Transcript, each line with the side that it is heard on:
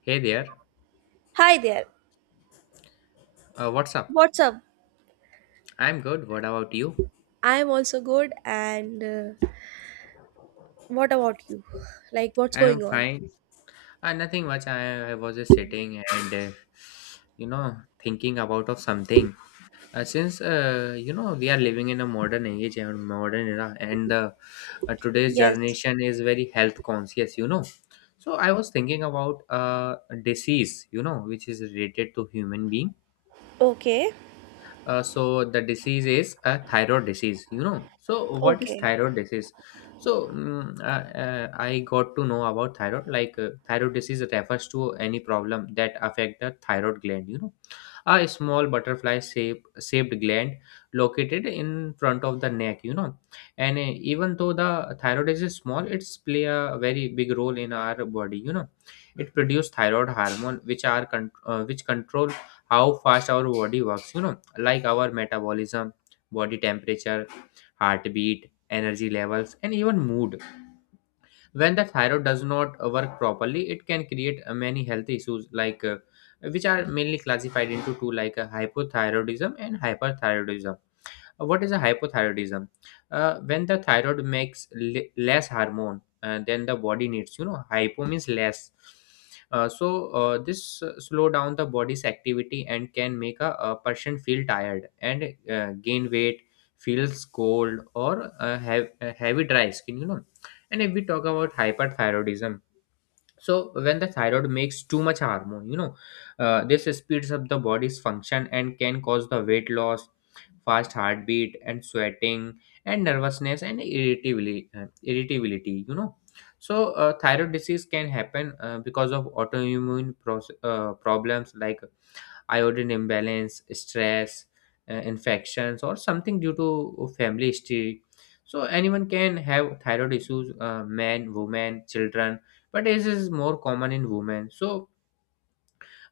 left: Hey there,
right: Hi there.
left: what's up?
right: What's up?
left: I'm good. What about you?
right: I'm also good. And what about you? Like, what's
left: I'm
right: going on?
left: fine. Nothing much. I was just sitting and you know thinking about of something. Since we are living in a modern age and modern era, and today's
right: Yes.
left: generation is very health conscious. You know, so I was thinking about a disease. You know, which is related to human being.
right: Okay.
left: So the disease is a thyroid disease, you know. So what is
right: Okay.
left: thyroid disease? So I got to know about thyroid. Like thyroid disease refers to any problem that affect the thyroid gland, you know. A small butterfly shaped gland located in front of the neck, you know. And even though the thyroid is small, it's play a very big role in our body, you know. It produces thyroid hormone which are which control how fast our body works, you know, like our metabolism, body temperature, heartbeat, energy levels, and even mood. When the thyroid does not work properly, it can create many health issues, like which are mainly classified into two, like hypothyroidism and hyperthyroidism. What is a hypothyroidism? When the thyroid makes less hormone than the body needs, you know. Hypo means less. So this slow down the body's activity and can make a person feel tired and gain weight, feels cold, or have heavy dry skin, you know. And if we talk about hyperthyroidism, so when the thyroid makes too much hormone, you know, this speeds up the body's function and can cause the weight loss, fast heartbeat, and sweating, and nervousness, and irritability, you know. So thyroid disease can happen because of autoimmune problems, like iodine imbalance, stress, infections, or something due to family history. So anyone can have thyroid issues, men, women, children, but this is more common in women. so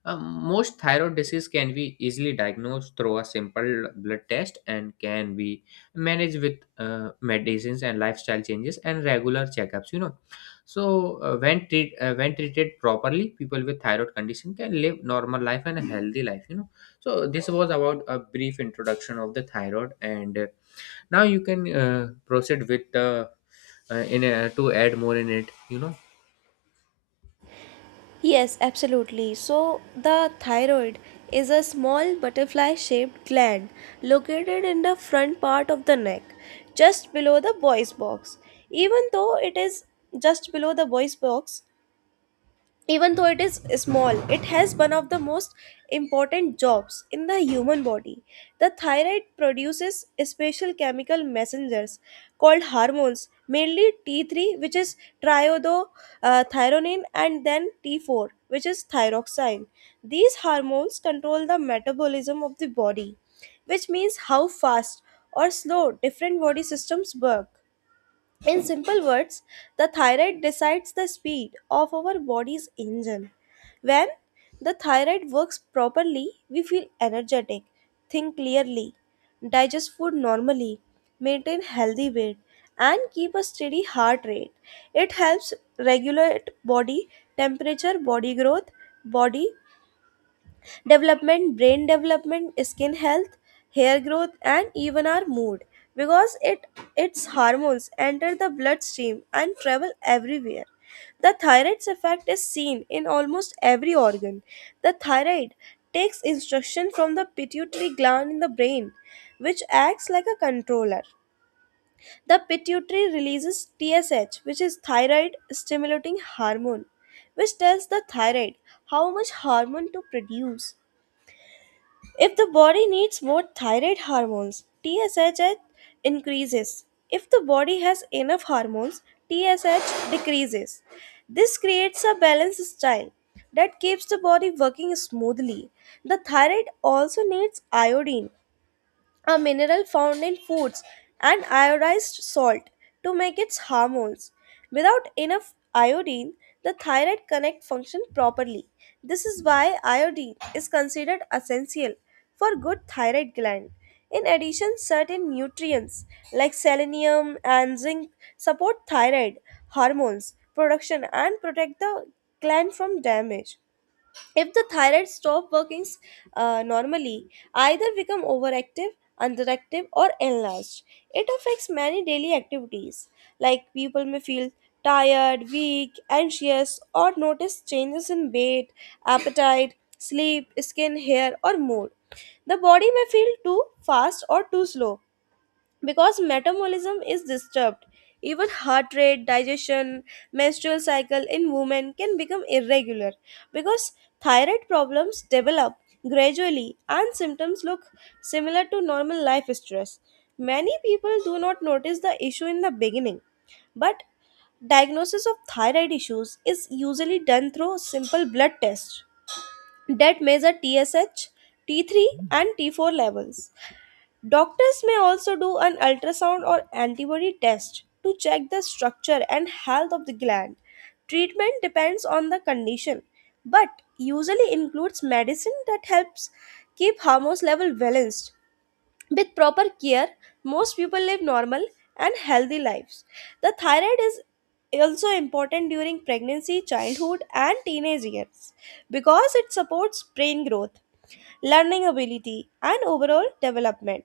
left: um, most thyroid disease can be easily diagnosed through a simple blood test and can be managed with medicines and lifestyle changes and regular checkups. You know, so when treated properly, people with thyroid condition can live normal life and a healthy life. You know, so this was about a brief introduction of the thyroid, and now you can proceed with the in to add more in it. You know.
right: Yes, absolutely. So, the thyroid is a small butterfly shaped gland located in the front part of the neck, just below the voice box. Even though it is just below the voice box, even though it is small, it has one of the most important jobs in the human body. The thyroid produces special chemical messengers called hormones, mainly t3, which is triiodothyronine, and then t4, which is thyroxine. These hormones control the metabolism of the body, which means how fast or slow different body systems work. In simple words, the thyroid decides the speed of our body's engine. When the thyroid works properly, we feel energetic, think clearly, digest food normally, maintain healthy weight, and keep a steady heart rate. It helps regulate body temperature, body growth, body development, brain development, skin health, hair growth, and even our mood because it its hormones enter the bloodstream and travel everywhere. The thyroid's effect is seen in almost every organ. The thyroid takes instruction from the pituitary gland in the brain, which acts like a controller. The pituitary releases TSH, which is thyroid stimulating hormone, which tells the thyroid how much hormone to produce. If the body needs more thyroid hormones, TSH increases. If the body has enough hormones, TSH decreases. This creates a balanced style that keeps the body working smoothly. The thyroid also needs iodine, a mineral found in foods and iodized salt, to make its hormones. Without enough iodine, the thyroid cannot function properly. This is why iodine is considered essential for good thyroid gland. In addition, certain nutrients like selenium and zinc support thyroid hormones production and protect the gland from damage. If the thyroid stops working normally, either become overactive, underactive, or enlarged, it affects many daily activities. Like, people may feel tired, weak, anxious, or notice changes in weight, appetite, sleep, skin, hair, or mood. The body may feel too fast or too slow because metabolism is disturbed. Even heart rate, digestion, menstrual cycle in women can become irregular. Because thyroid problems develop gradually and symptoms look similar to normal life stress, many people do not notice the issue in the beginning. But diagnosis of thyroid issues is usually done through simple blood tests that measure TSH, T3, and T4 levels. Doctors may also do an ultrasound or antibody test to check the structure and health of the gland. Treatment depends on the condition, but usually includes medicine that helps keep hormones level balanced. With proper care, most people live normal and healthy lives. The thyroid is also important during pregnancy, childhood, and teenage years because it supports brain growth, learning ability, and overall development.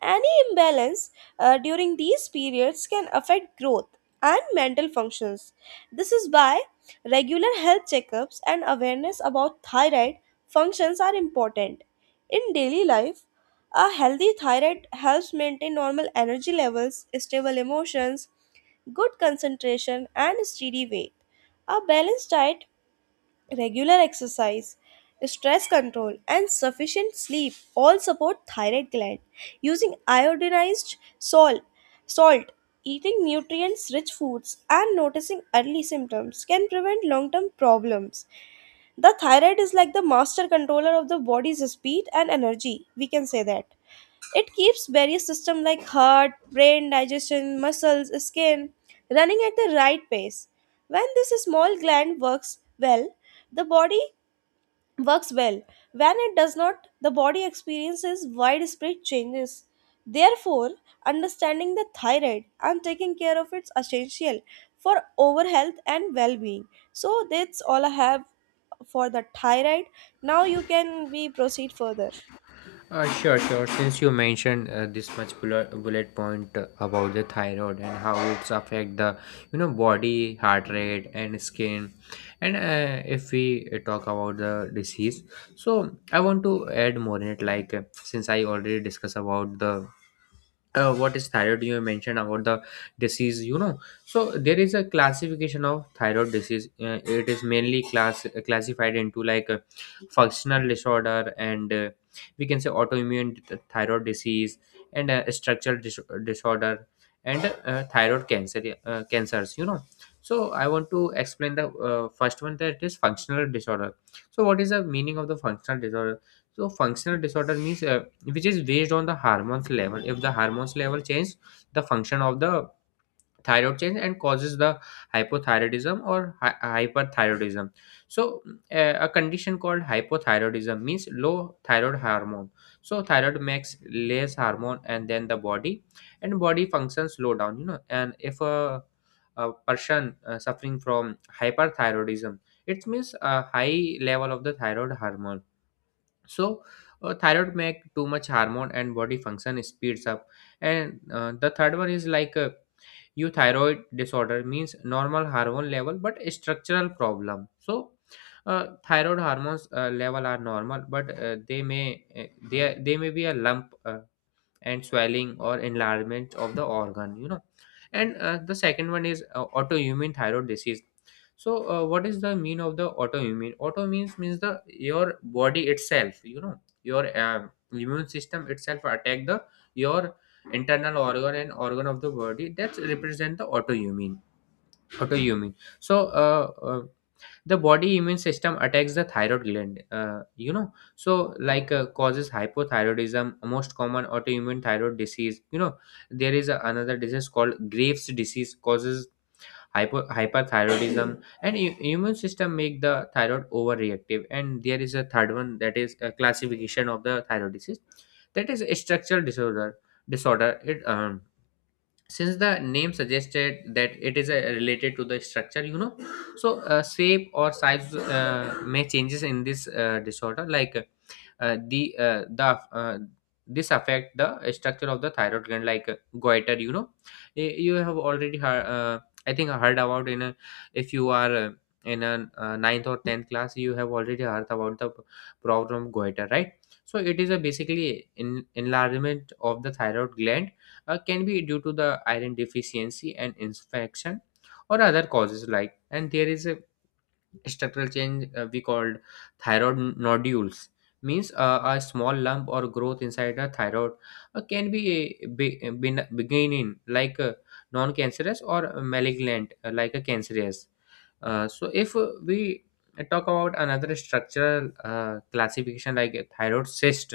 right: Any imbalance during these periods can affect growth and mental functions. This is why regular health checkups and awareness about thyroid functions are important. In daily life, a healthy thyroid helps maintain normal energy levels, stable emotions, good concentration, and steady weight. A balanced diet, regular exercise, stress control, and sufficient sleep all support thyroid gland. Using iodinized salt, salt, eating nutrients-rich foods, and noticing early symptoms can prevent long-term problems. The thyroid is like the master controller of the body's speed and energy. We can say that. It keeps various systems like heart, brain, digestion, muscles, skin running at the right pace. When this small gland works well, the body works well. When it does not, the body experiences widespread changes. Therefore, understanding the thyroid and taking care of it's essential for overall health and well-being. So that's all I have for the thyroid. Now you can we proceed further.
left: Sure, sure. Since you mentioned this much bullet point about the thyroid and how it's affect the, you know, body, heart rate, and skin, and if we talk about the disease, so I want to add more in it. Like since I already discussed about the what is thyroid, you mentioned about the disease, you know. So there is a classification of thyroid disease. It is mainly classified into like a functional disorder, and we can say autoimmune thyroid disease, and disorder, and thyroid cancer, cancers, you know. So I want to explain the first one, that is functional disorder. So what is the meaning of the functional disorder? So functional disorder means which is based on the hormones level. If the hormones level change, the function of the thyroid change and causes the hypothyroidism or hyperthyroidism. So a condition called hypothyroidism means low thyroid hormone. So thyroid makes less hormone and then the body and body functions slow down. You know, and if a person suffering from hyperthyroidism, it means a high level of the thyroid hormone. So thyroid make too much hormone and body function speeds up. And the third one is like euthyroid disorder means normal hormone level but a structural problem. So thyroid hormones level are normal, but they may be a lump and swelling or enlargement of the organ, you know. And the second one is autoimmune thyroid disease. So what is the mean of the autoimmune? Auto means the your body itself, you know. Your immune system itself attack the your internal organ and organ of the body. That's represent the autoimmune. So the body immune system attacks the thyroid gland, you know. So like causes hypothyroidism, most common autoimmune thyroid disease, you know. There is another disease called Graves disease causes hyperthyroidism and immune system make the thyroid overreactive. And there is a third one, that is a classification of the thyroid disease, that is a structural disorder. It Since the name suggested that it is related to the structure, you know. So shape or size may changes in this disorder. Like the uh, this affect the structure of the thyroid gland, like goiter, you know. You have already heard, I think I heard about in if you are in a ninth or 10th class, you have already heard about the problem of goiter, right? So it is a basically enlargement of the thyroid gland. Can be due to the iron deficiency and infection or other causes, like. And there is a structural change, we called thyroid nodules, means a small lump or growth inside a thyroid. Can be beginning like non-cancerous or malignant, like a cancerous. So if we talk about another structural classification, like a thyroid cyst.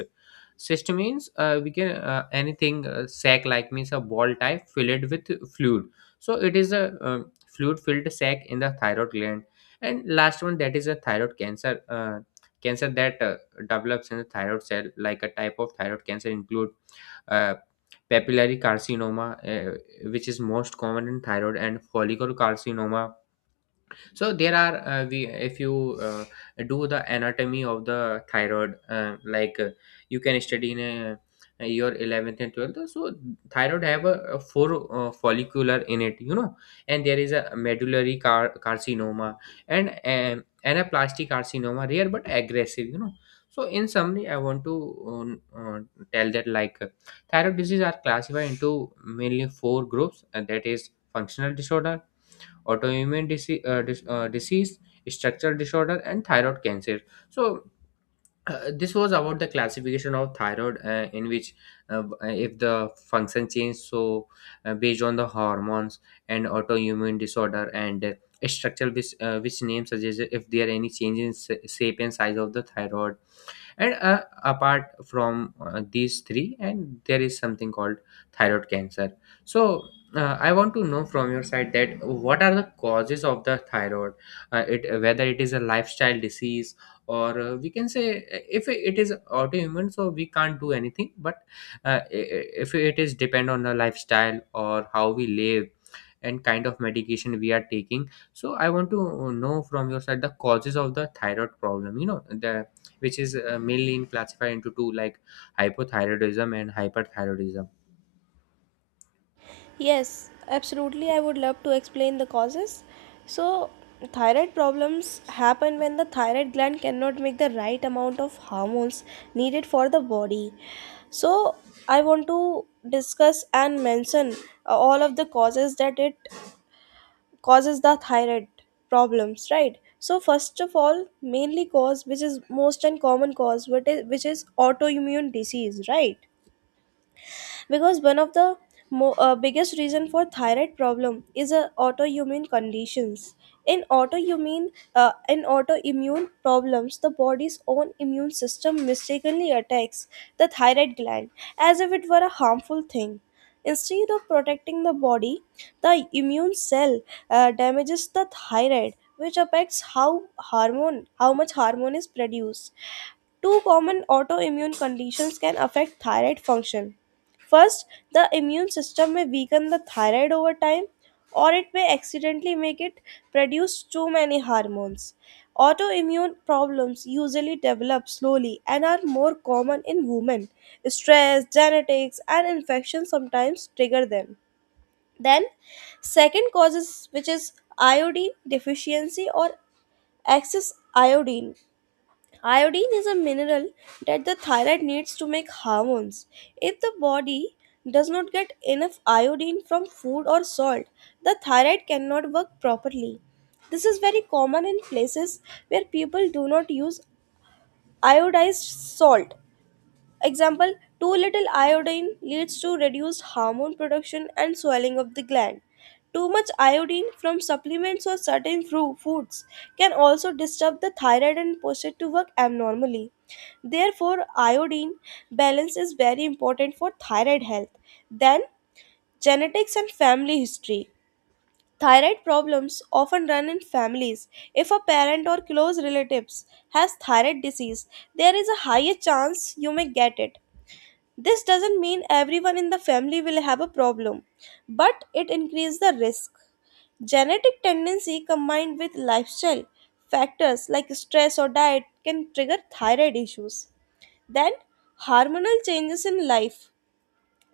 left: Cyst means we can anything sac like, means a ball type filled with fluid. So it is a fluid filled sac in the thyroid gland. And last one, that is a thyroid cancer. Cancer that develops in the thyroid cell, like a type of thyroid cancer include uh, papillary carcinoma, which is most common in thyroid, and follicular carcinoma. So there are we, if you do the anatomy of the thyroid, you can study in your 11th and 12th. So thyroid have a four follicular in it, you know. And there is a medullary carcinoma, and anaplastic carcinoma, rare but aggressive, you know. So in summary, I want to um, uh, tell that, like thyroid disease are classified into mainly four groups, and that is functional disorder, autoimmune disease, disease, structural disorder, and thyroid cancer. So this was about the classification of thyroid, in which if the function change, so based on the hormones, and autoimmune disorder, and structural, which name suggests, if there are any change in shape and size of the thyroid. And apart from these three, and there is something called thyroid cancer. So I want to know from your side that what are the causes of the thyroid. It whether it is a lifestyle disease, or we can say, if it is autoimmune, so we can't do anything, but if it is depend on the lifestyle, or how we live, and kind of medication we are taking. So I want to know from your side the causes of the thyroid problem, you know, the which is mainly in classified into two, like hypothyroidism and hyperthyroidism.
right: Yes, absolutely. I would love to explain the causes. So, thyroid problems happen when the thyroid gland cannot make the right amount of hormones needed for the body. So, I want to discuss and mention all of the causes that it causes the thyroid problems, right? So, first of all, mainly cause which is most and common cause, which is autoimmune disease, right? Because one of the biggest reason for thyroid problem is autoimmune conditions. In autoimmune uh, in autoimmune problems, the body's own immune system mistakenly attacks the thyroid gland as if it were a harmful thing. Instead of protecting the body, the immune cell damages the thyroid, which affects how hormone how much hormone is produced. Two common autoimmune conditions can affect thyroid function. First, the immune system may weaken the thyroid over time, or it may accidentally make it produce too many hormones. Autoimmune problems usually develop slowly and are more common in women. Stress, genetics, and infections sometimes trigger them. Then, second causes which is iodine deficiency or excess iodine. Iodine is a mineral that the thyroid needs to make hormones. If the body does not get enough iodine from food or salt, the thyroid cannot work properly. This is very common in places where people do not use iodized salt. Example, too little iodine leads to reduced hormone production and swelling of the gland. Too much iodine from supplements or certain foods can also disturb the thyroid and prostate to work abnormally. Therefore, iodine balance is very important for thyroid health. Then, genetics and family history. Thyroid problems often run in families. If a parent or close relatives has thyroid disease, there is a higher chance you may get it. This doesn't mean everyone in the family will have a problem, but it increases the risk. Genetic tendency combined with lifestyle factors like stress or diet can trigger thyroid issues. Then, hormonal changes in life.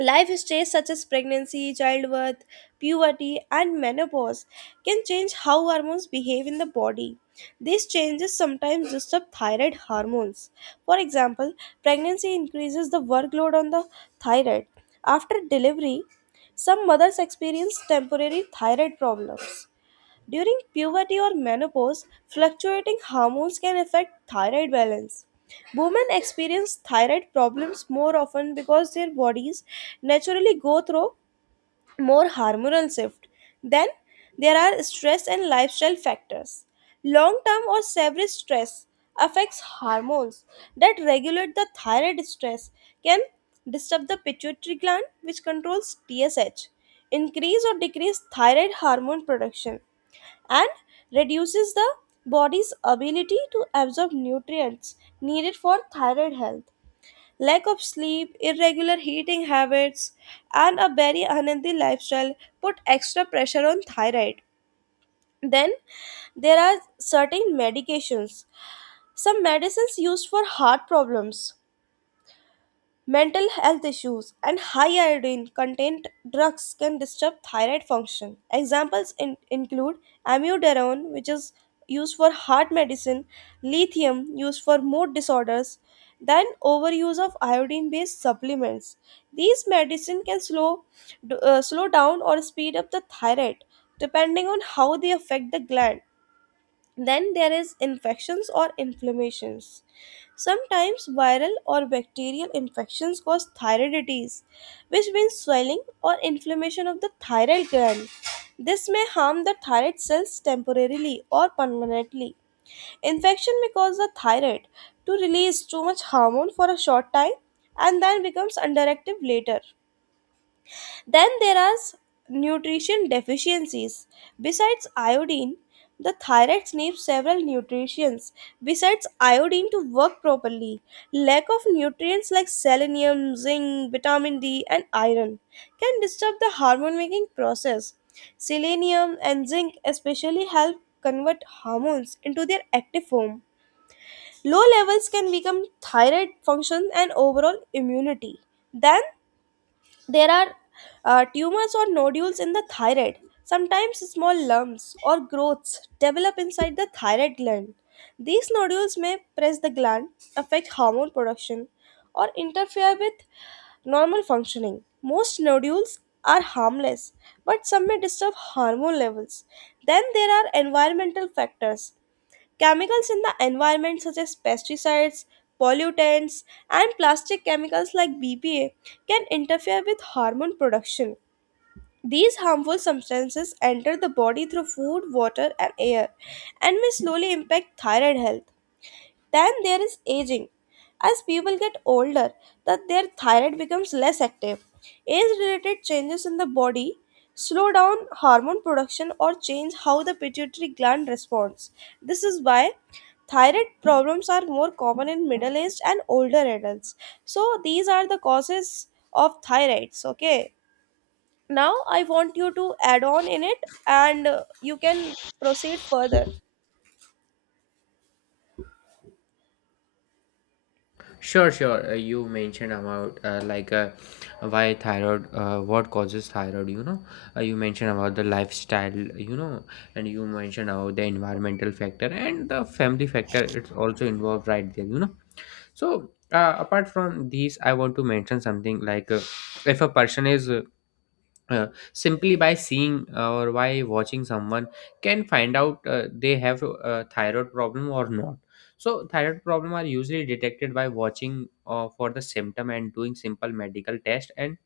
right: Life stages such as pregnancy, childbirth, puberty, and menopause can change how hormones behave in the body. These changes sometimes disturb thyroid hormones. For example, pregnancy increases the workload on the thyroid. After delivery, some mothers experience temporary thyroid problems. During puberty or menopause, fluctuating hormones can affect thyroid balance. Women experience thyroid problems more often because their bodies naturally go through more hormonal shift. Then there are stress and lifestyle factors. Long term or severe stress affects hormones that regulate the thyroid stress, can disturb the pituitary gland, which controls TSH, increase or decrease thyroid hormone production, and reduces the body's ability to absorb nutrients needed for thyroid health. Lack of sleep, irregular eating habits, and a very unhealthy lifestyle put extra pressure on thyroid. Then there are certain medications. Some medicines used for heart problems, mental health issues, and high iodine content drugs can disturb thyroid function. Examples include amiodarone, which is used for heart medicine, lithium, used for mood disorders, then overuse of iodine based supplements. These medicine can slow down or speed up the thyroid depending on how they affect the gland. Then there is infections or inflammations. Sometimes viral or bacterial infections cause thyroiditis, which means swelling or inflammation of the thyroid gland. This may harm the thyroid cells temporarily or permanently. Infection may cause the thyroid to release too much hormone for a short time and then becomes underactive later. Then there are nutrition deficiencies. Besides iodine, the thyroid needs several nutrients besides iodine to work properly. Lack of nutrients like selenium, zinc, vitamin D, and iron can disturb the hormone making process. Selenium and zinc especially help convert hormones into their active form. Low levels can become thyroid function and overall immunity. Then there are tumors or nodules in the thyroid. Sometimes small lumps or growths develop inside the thyroid gland. These nodules may press the gland, affect hormone production, or interfere with normal functioning. Most nodules are harmless, but some may disturb hormone levels. Then there are environmental factors. Chemicals in the environment, such as pesticides, pollutants, and plastic chemicals like BPA, can interfere with hormone production. These harmful substances enter the body through food, water, and air, and may slowly impact thyroid health. Then there is aging. As people get older, that their thyroid becomes less active. Age-related changes in the body slow down hormone production or change how the pituitary gland responds. This is why thyroid problems are more common in middle-aged and older adults. So these are the causes of thyroids, okay? Now I want you to add on in it and you can proceed further.
left: Sure, sure. You mentioned about, why thyroid, what causes thyroid, you know. You mentioned about the lifestyle, you know, and you mentioned about the environmental factor and the family factor, it's also involved right there, you know. So apart from these, I want to mention something, like if a person is uh, simply by seeing or by watching someone, can find out they have a thyroid problem or not. So thyroid problem are usually detected by watching for the symptom and doing simple medical test. And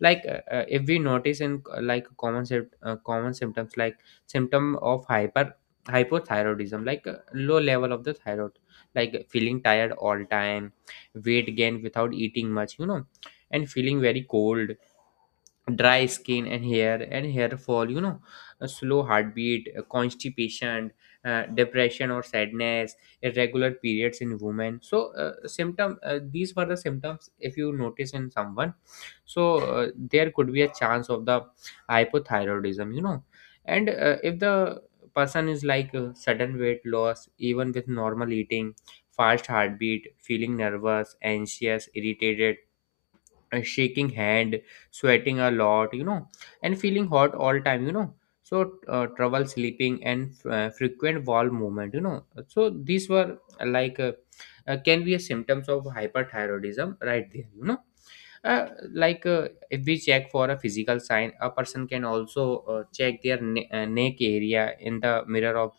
left: like if we notice in like common symptoms, like symptom of hyper hypothyroidism, like low level of the thyroid, like feeling tired all time, weight gain without eating much, you know, and feeling very cold, dry skin and hair, and hair fall, you know, a slow heartbeat, constipation, depression or sadness, irregular periods in women. So symptom these were the symptoms, if you notice in someone, so there could be a chance of the hypothyroidism, you know. And if the person is like sudden weight loss even with normal eating, fast heartbeat, feeling nervous, anxious, irritated, a shaking hand, sweating a lot, you know, and feeling hot all time, you know. So trouble sleeping, and frequent bowel movement, you know. So these were, Can be a symptoms of hyperthyroidism right there, uh, like. If we check for a physical sign, a person can also check their neck area in the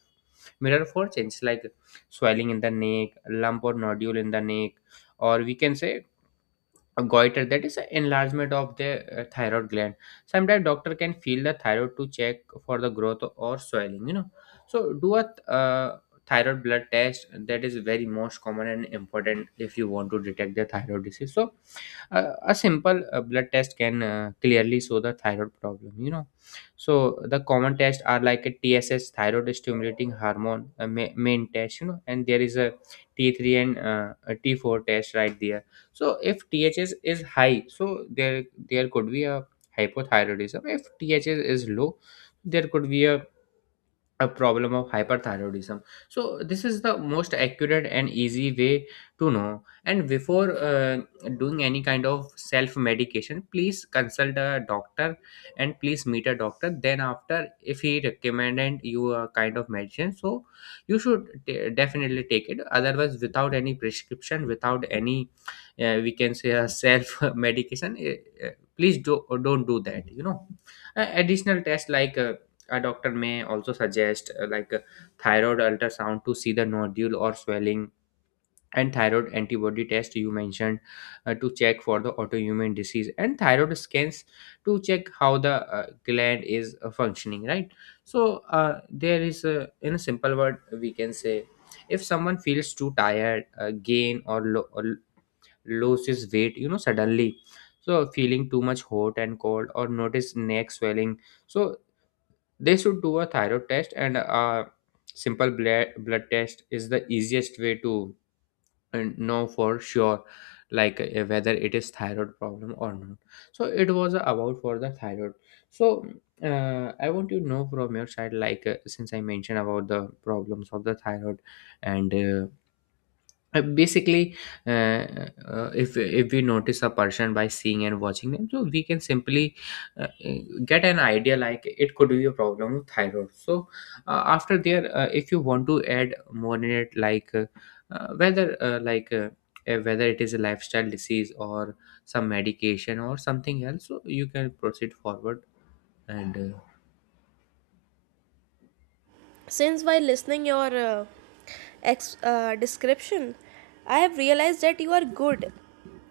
left: mirror for change like swelling in the neck, lump or nodule in the neck, or we can say a goiter, that is an enlargement of the thyroid gland. Sometimes doctor can feel the thyroid to check for the growth or swelling, you know. So do a thyroid blood test, that is very most common and important if you want to detect the thyroid disease. So a simple blood test can clearly show the thyroid problem, you know. So the common tests are like a TSH, thyroid stimulating hormone, a main test, you know, and there is a T3 and a T4 test right there. So if THS is high, so there could be a hypothyroidism. If THS is low, there could be a problem of hyperthyroidism. So this is the most accurate and easy way to know. And before doing any kind of self medication, please consult a doctor and please meet a doctor, then after if he recommended you a kind of medicine, so you should definitely take it. Otherwise, without any prescription, without any we can say a self medication, eh, please don't do that, you know. Additional tests like a doctor may also suggest like a thyroid ultrasound to see the nodule or swelling, and thyroid antibody test you mentioned to check for the autoimmune disease, and thyroid scans to check how the gland is functioning right. So there is a, in a simple word we can say, if someone feels too tired, gain or, or loses weight, you know, suddenly, so feeling too much hot and cold or notice neck swelling, so they should do a thyroid test. And a simple blood test is the easiest way to know for sure like whether it is thyroid problem or not. So it was about for the thyroid. So I want to know from your side like since I mentioned about the problems of the thyroid, and basically if we notice a person by seeing and watching them, so we can simply uh, uh, get an idea like it could be a problem of thyroid. So after there, if you want to add more in it like whether like whether it is a lifestyle disease or some medication or something else, so you can proceed forward, and
right: Since while listening your description, I have realized that you are good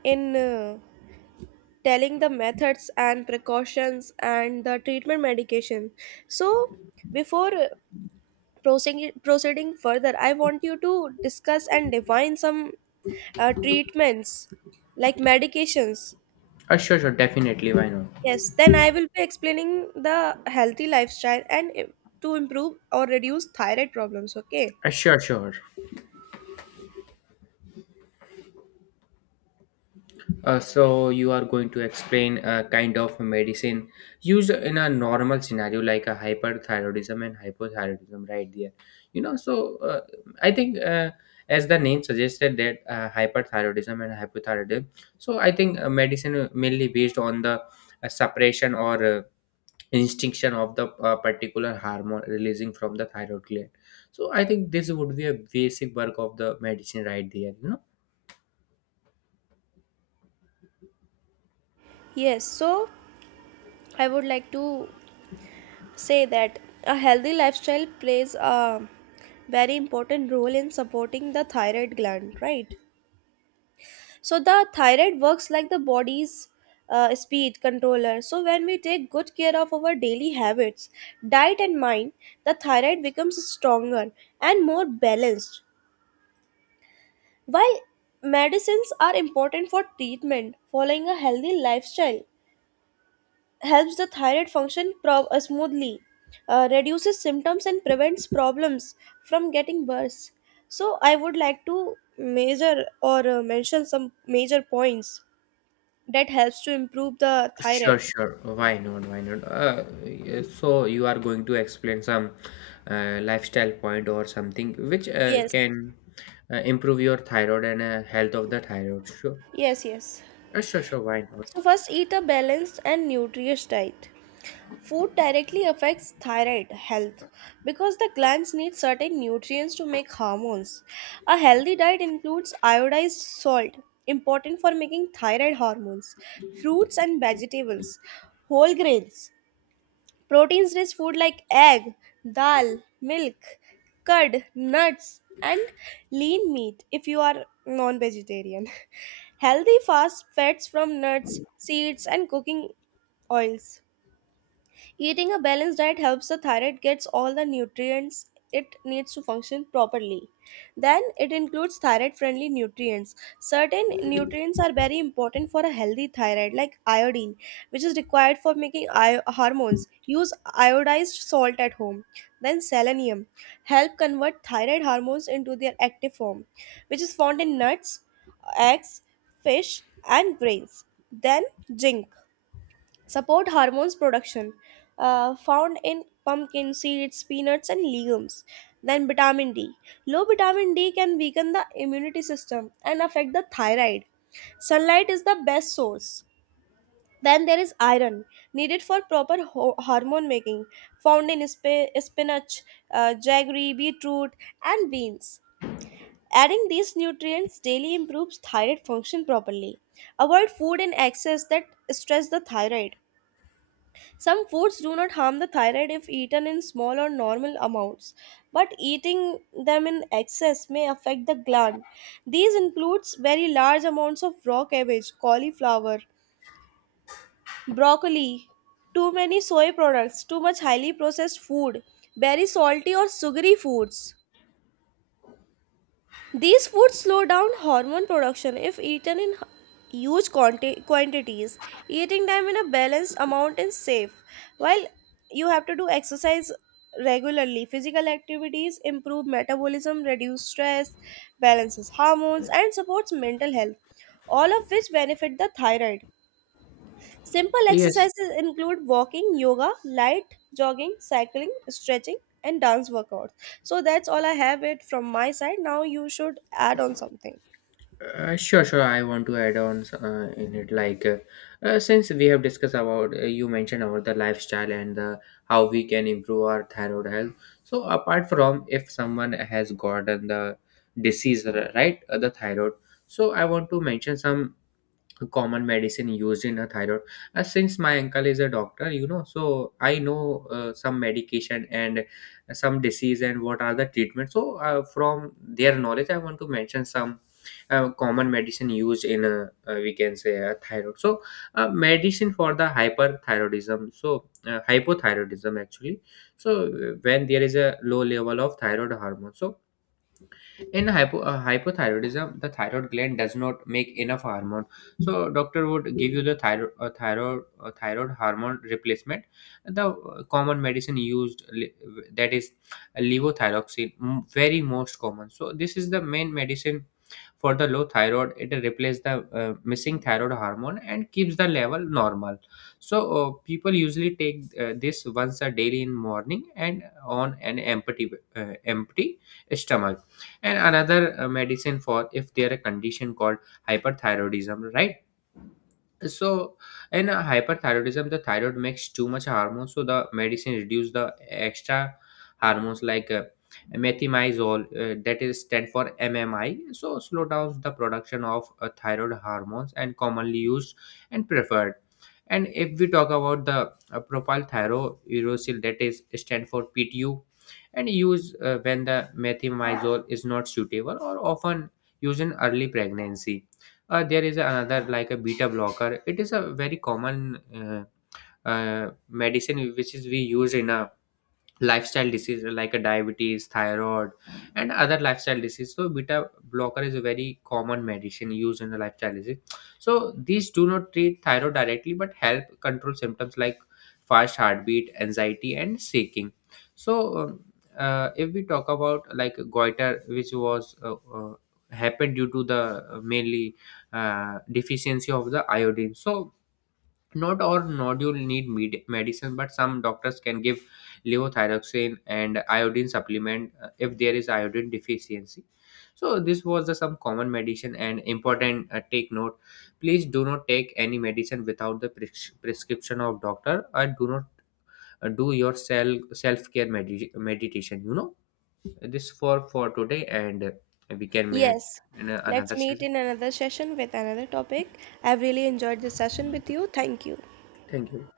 right: in telling the methods and precautions and the treatment medication. So, before proceeding further, I want you to discuss and define some treatments like medications.
left: sure, sure, definitely, why not.
right: Yes, then I will be explaining the healthy lifestyle and to improve or reduce thyroid problems. Okay.
left: Sure, sure. So you are going to explain a kind of medicine used in a normal scenario like a hyperthyroidism and hypothyroidism right there, you know. So I think as the name suggested that hyperthyroidism and hypothyroidism, so I think medicine mainly based on the suppression or instinction of the particular hormone releasing from the thyroid gland. So I think this would be a basic work of the medicine right there, you know.
right: Yes, so I would like to say that a healthy lifestyle plays a very important role in supporting the thyroid gland, right? So, the thyroid works like the body's speed controller. So, when we take good care of our daily habits, diet, and mind, the thyroid becomes stronger and more balanced. While medicines are important for treatment, following a healthy lifestyle helps the thyroid function smoothly, reduces symptoms, and prevents problems from getting worse. So, I would like to measure or mention some major points that helps to improve the
left: Sure,
right: thyroid.
left: sure. Why not? Why not? Yeah, so you are going to explain some lifestyle point or something which
right: Yes,
left: can improve your thyroid and health of the thyroid. Sure.
right: yes, yes.
left: Sure, sure. Why
right: So,
left: not?
right: first, eat a balanced and nutritious diet. Food directly affects thyroid health because the glands need certain nutrients to make hormones. A healthy diet includes iodized salt, important for making thyroid hormones, fruits and vegetables, whole grains, proteins rich food like egg, dal, milk, curd, nuts, and lean meat if you are non vegetarian. Healthy fast fats from nuts, seeds, and cooking oils. Eating a balanced diet helps the thyroid gets all the nutrients it needs to function properly. Then it includes thyroid friendly nutrients. Certain nutrients are very important for a healthy thyroid like iodine, which is required for making hormones. Use iodized salt at home. Then selenium help convert thyroid hormones into their active form, which is found in nuts, eggs, fish, and grains. Then zinc support hormones production, found in pumpkin seeds, peanuts, and legumes. Then vitamin D, low vitamin D can weaken the immunity system and affect the thyroid. Sunlight is the best source. Then there is iron, needed for proper hormone making, found in spinach, jaggery, beetroot, and beans. Adding these nutrients daily improves thyroid function properly. Avoid food in excess that stress the thyroid. Some foods do not harm the thyroid if eaten in small or normal amounts, but eating them in excess may affect the gland. These includes very large amounts of raw cabbage, cauliflower, broccoli, too many soy products, too much highly processed food, very salty or sugary foods. These foods slow down hormone production if eaten in huge quantities. Eating them in a balanced amount is safe. While you have to do exercise regularly, physical activities improve metabolism, reduce stress, balances hormones, and supports mental health, all of which benefit the thyroid. Simple
left: Yes.
right: exercises include walking, yoga, light jogging, cycling, stretching, and dance workouts. So that's all I have it from my side. Now you should add on something.
left: Sure, sure. I want to add on in it like since we have discussed about you mentioned about the lifestyle and the how we can improve our thyroid health. So apart from, if someone has gotten the disease, right, the thyroid. So I want to mention some common medicine used in a thyroid. Since my uncle is a doctor, you know, so I know some medication and some disease and what are the treatments. So from their knowledge I want to mention some common medicine used in a, we can say a thyroid. So medicine for the hyperthyroidism, so hypothyroidism actually. So when there is a low level of thyroid hormone, so in hypothyroidism, the thyroid gland does not make enough hormone. So doctor would give you the thyroid hormone replacement. The common medicine that is levothyroxine, very most common. So this is the main medicine for the low thyroid. It replaces the missing thyroid hormone and keeps the level normal. So people usually take this once a daily in morning and on an empty stomach. And another medicine for if there a condition called hyperthyroidism, right. So in a hyperthyroidism, the thyroid makes too much hormone, so the medicine reduce the extra hormones like methimazole, that is stand for MMI. So slow down the production of thyroid hormones and commonly used and preferred. And if we talk about the propylthyrouracil, that is stand for PTU, and use when the methimazole is not suitable or often used in early pregnancy. There is another like a beta blocker. It is a very common medicine which is we use in a lifestyle disease like a diabetes, thyroid and other lifestyle disease. So beta blocker is a very common medicine used in the lifestyle disease. So these do not treat thyroid directly but help control symptoms like fast heartbeat, anxiety and shaking. So if we talk about like goiter which was happened due to the mainly deficiency of the iodine. So not all nodule need medicine, but some doctors can give levothyroxine and iodine supplement if there is iodine deficiency. So this was the some common medicine and important take note. Please do not take any medicine without the prescription of doctor and do not do your self care meditation. You know, this for today, and we can meet
right: Yes.
left: in
right: Let's
left: another
right: meet
left: session.
right: in another session with another topic. I've really enjoyed this session with you. Thank you.
left: Thank you.